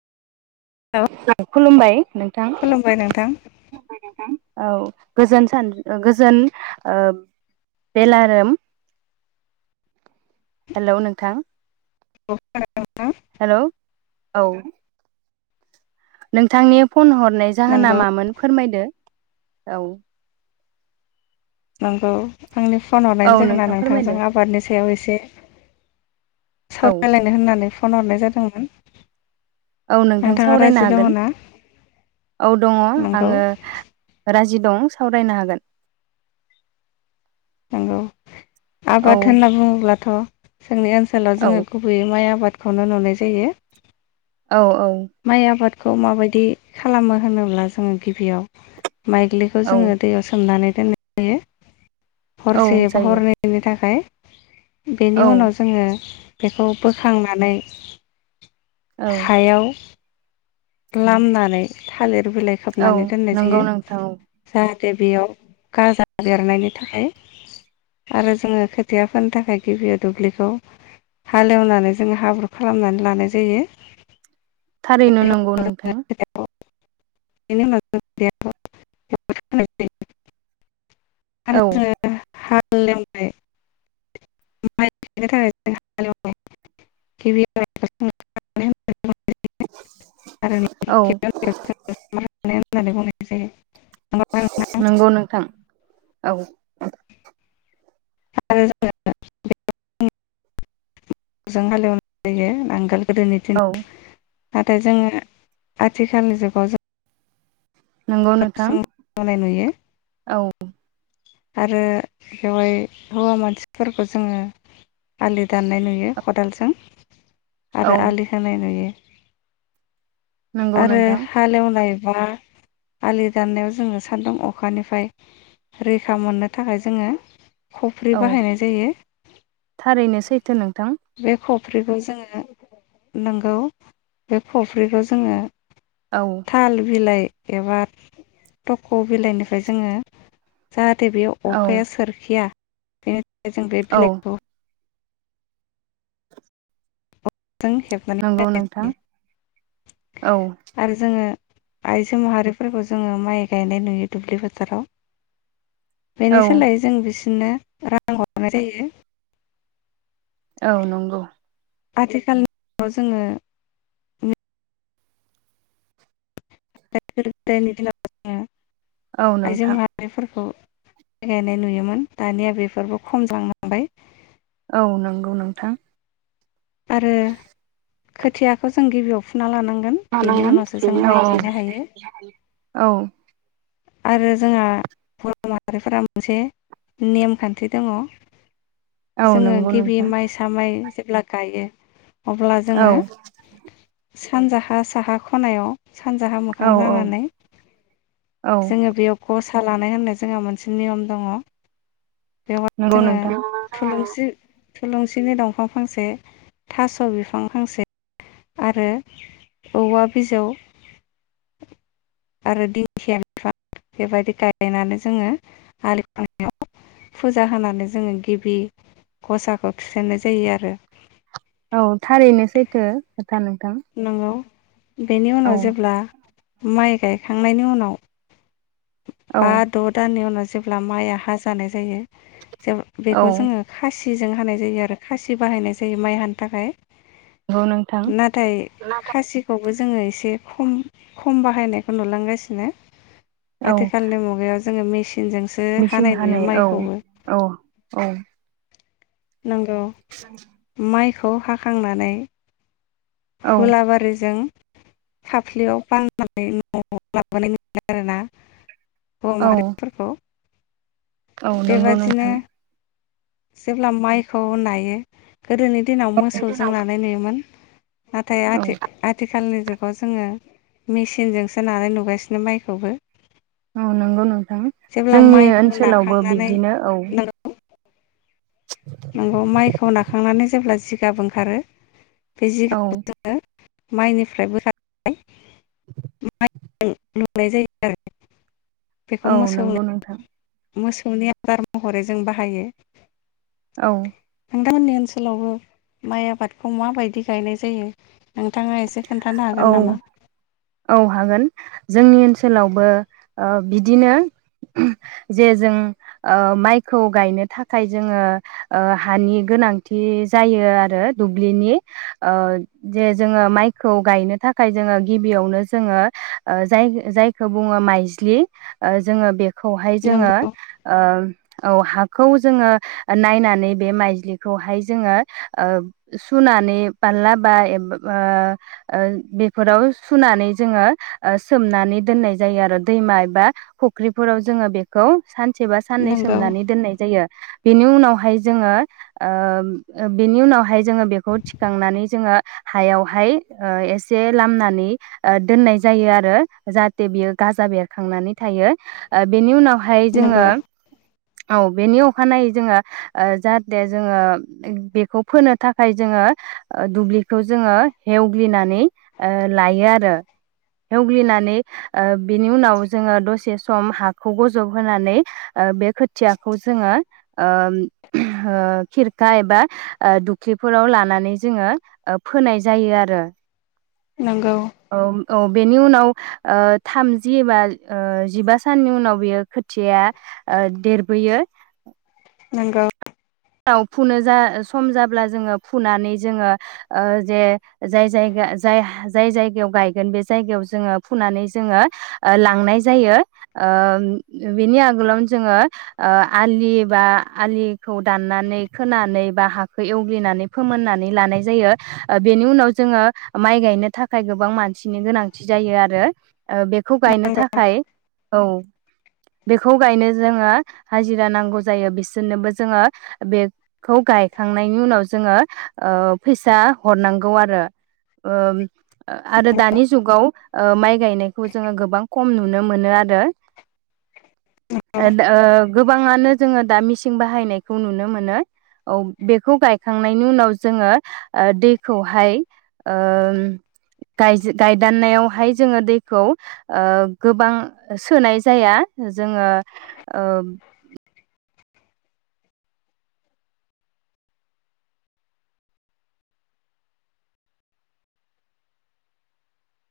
औ खुलुमबाय नोंथां खुलुमबाय नोंथां खुलुमबाय नोंथां? औ गोजोन सान गोजोन बेलारोम हेल' नोंथां औ खोनादों नोंथां। हेलौ औ नोंथांनि फन हरनाय जाहोन नंगौ मामोन फोरमायदो दे औ नंगौ आंनि फन औ हरनायनि जाहोना नोंथां फोरमायदो नोंथांजों आबादनि सायाव एसे औ सावरायलायनो होननानै फन हरनाय जादोंमोन। औ नोंथां नोंथाङा सावरायनो राजि दङ हागोन ना औ दङ नंगौ आङो राजि दं सावरायनो हागोन नंगौ औ आबाद होनना बुङोब्ला थ' जोंनि ओनसोलाव औ जोङो गुबैयै माइ आबाद बेखौनो नुनाय जायो औ-औ खौ माबायदि खालामो होनोब्ला जोङो गिबियाव माइग्लिखौ औ जोङो दैयाव सोमनानै दोननो हायो औ हरसे एबा जायो हरनैनि थाखाय बेनि औ उनाव जोङो बेखौ बोखांनानै औ हायाव लामनानै थालिर बिलाइ औ खाबनानै दोननाय जायो नंगौ नोंथां औ जा बेयाव गाजा बेरनायनि थाखाय आरो जोङो खोथियाफोरनि थाखाय गिबियाव दुब्लिखौ हालेएवनानै जोङो हाब्रु खालामनानै लानाय जायो थारैनो नंगौ नोंथां बेनि उनाव जोङो खोथिया फोनाय जायो आरो औ जोङो हाल एवबाय माय गायनो थाखाय जों हाल‌ एवबाय गिबियावनो जोङो [unintelligible] [unintelligible] औ होननानै बुंनाय जायो नंगौ नोंथां औ आरो जोङो [unintelligible] जों हालेएवनाय जायो नांगोल गोदोनि औ दिनाव नाथाय जोङो आथिखालनि जुगाव जों नंगौ नोंथां [unintelligible] नुयो औ आरो बेवहाय हौवा मानसिफोरखौ जोङो आलि दाननाय नुयो खदालजों औ आरो आलि खोनाय नुयो। नंगौ आरो नोंथां हालेएवनाय बा आलि दाननायाव जोङो सान्दुं अखानिफ्राय रैखा मोननो थाखाय जोङो खफ्रि औ बाहायनाय जायो थारैनो सैथो नोंथां बे ख खफ्रिखौ जोङो नंगौ बे खफ्रिखौ जोङो औ थाल बिलाइ एबा थख' बिलाइनिफ्राय जोङो जाहा नाथाय बेयाव औ अखाया सोरखिया [unintelligible] जों बे औ बिलाइखौ जों हेबनानै नंगौ नोंथां औ आरो जोङो आइजो माहारिफोरखौ जोङो माइ गायनाय नुयो दुब्लि फोथाराव बेनि औ सोलायै जों बेस इनो रां हरनाय जायो। औ नंगौ। आथिखालाव जोङो [unintelligible] आइजो औ नोंथां माहारिफोरखौ गायनाय नुयोमोन दानिया बेफोरबो खम जांलांबाय। औ नंगौ नोंथां। आरो खोथियाखौ जों गिबियाव फुना लानांगौ। लानांगोन औ औ औ आरो जोंहा बर' माहारिफोरा मोनसे नेमखान्थि दङ। औ जोङो नंगौ गिबि नोंथां माइसामाइ जेब्ला गायो। अब्ला औ जोङो सानजाहा साहा ख'नायाव। सानजाहा मोखां औ औ जानानै औ जोङो बेयाव ग'सा थाखा लानाय होननाय जोंहा मोनसे नियम दङ। बेवहाय नंगौ जोङो नोंथां थुलुंसि थुलुंसिनि दंफां फांसे थास' बिफां फांसे आरो औवा बिजौ आरो दिंखिया [inaudible] बेबायदि गायनानै जोङो आलि खोनायाव फुजा होनानै जोङो गिबि ग'साखौ थुसेन्नाय जायो आरो। औ थारैनो सैथो नोंथां नंगौ। बेनि औ उनाव जेब्ला माइ गायखांनायनि उनाव औ बा द' दाननि उनाव जेब्ला माइआ हा जानाय जायो जों औ बेखौ जोङो खासि खासिजों हानाय जायो आरो खासि बाहायनाय जायो माइ हानो थाखाय। नंगौ नोंथां नाथाय खासिखौबो जोङो एसे खम खम बाहायनायखौ नुलांगासिनो। औ आथिखालनि मुगायाव। जोङो मेसि मिसिं हानाय औ औ औ नोंगौ माइखौ खौ हाखांनानै औ हुलाबारिजों फाफ्लियाव बा ननानै न'आव लाबोनाय नुयो आरोना। हौवा औ माहारिफोरखौ औ नंगौ बेबादिनो नोंथां जेब्ला माइखौ नायो गोदोनि दिनाव मोसौजों नानाय नुयोमोन नाथाय औ आथि- आथिखालनि जुग बेखौ जोङो मेसिनजोंसो नानाय नुगासिनो माइखौबो। औ नंगौ नोंथां जेब्ला जोंनि माइखौ ओनसोलावबो नाखांनानै बिब्दिनो औ नंगौ माइखौ नाखांनानै जेब्ला जिगाब ओंखारो औ माइनिफ्रायबो [unintelligible] [inaudible] नुनाय जायो आरो। औ नंगौ नोंथां मोसौनि आदार महरै जों बाहायो। औ नोंथांमोननि ओनसोलावबो माइ आबादखौ माबायदि गायनाय जायो। नोंथाङा एसे खोन्थानो औ हागोन नामा? औ हागोन जोंनि ओनसोलावबो ओ बिदिनो जे जों ओ माइखौ गायनो थाखाय जोङो ओ हानि गोनांथि जायो आरो दुब्लिनि ओ जे जोङो माइखौ गायनो थाखाय जोङो गिबि गिबियावनो जोङो ओ जाय-जायखौ बुङो मायज्लि ओ जोङो बे खौहाय जोङो नंगौ औ हा खौ जोङो नायनानै बे माइज्लिखौहाय जोङो ओ सुनानै फारला बा एबा ओ बेफोराव सुनानै जोङो ओ सोमनानै दोननाय जायो आरो दैमा एबा फुख्रिफोराव जोङो बेखौ सानसे बा साननै नंगौ सोमनानै दोननाय जायो। बेनि उनावहाय जोङो ओ बेनि उनावहाय जोङो बेखौ थिखांनानै जोङो हायावहाय ओ एसे लामनानै ओ दोननाय जायो आरो जाहाथे बियो गाजा बेरखांनानै थायो। ओ बेनि उनाव हाय जोङो नंगौ औ बेनि अखानायै जोङो ओ जाहाथे जोङो बेखौ फोनो थाखाय जोङो दुब्लिखौ जोङो एवग्लिनानै ओ लायो। आरो एवग्लिनानै ओ बिनि उनाव जोङो दसे सम हाखौ गजब होनानै बे खोथियाखौ जोङो ओ ओ खिरखा एबा ओ दुब्लिफोराव लानानै जोङो ओ फोनाय जायो आरो। नंगौ औ औ बेनि उनाव ओ थामजि एबा ओ जिबा साननि उनाव बेयो खोथियाया ओ देरबोयो। नंगौ राव फुनो जा सम जाब्ला जोङो फुनानै जोङो अ जे जाय जायगा जाय जाय जायगायाव गायगोन बे जायगायाव जोङो फुनानै जोङो अ लांनाय जायो अ बेनि आगोलावनो जोङो अ आलि बा आलिखौ दाननानै खोनानै बा हाखौ एवग्लिनानै फोमोननानै लानाय जायो अ बेनि उनाव जोङो माइ गायनो थाखाय गोबां मानसिनि गोनांथि जायो आरो अ बेखौ गायनो थाखाय औ बेखौ गायनो जोङो हाजिरा नांगौ जायो बिसोरनोबो जोङो बेखौ गायखांनायनि उनाव जोङो अ फैसा हरनांगौ आरो अ आरो दानि जुगाव अ माइ गायनायखौ जोङो गोबां खम नुनो मोनो आरो अ गोबाङानो जोङो दा मिसिं बाहायनाय खौ नुनो मोनो औ बेखौ गायखांनायनि उनाव जोङो अ दैखौहाय उ गायजे गायदाननायावहाय जोङो दैखौ अ गोबां सोनाय जाया जोङो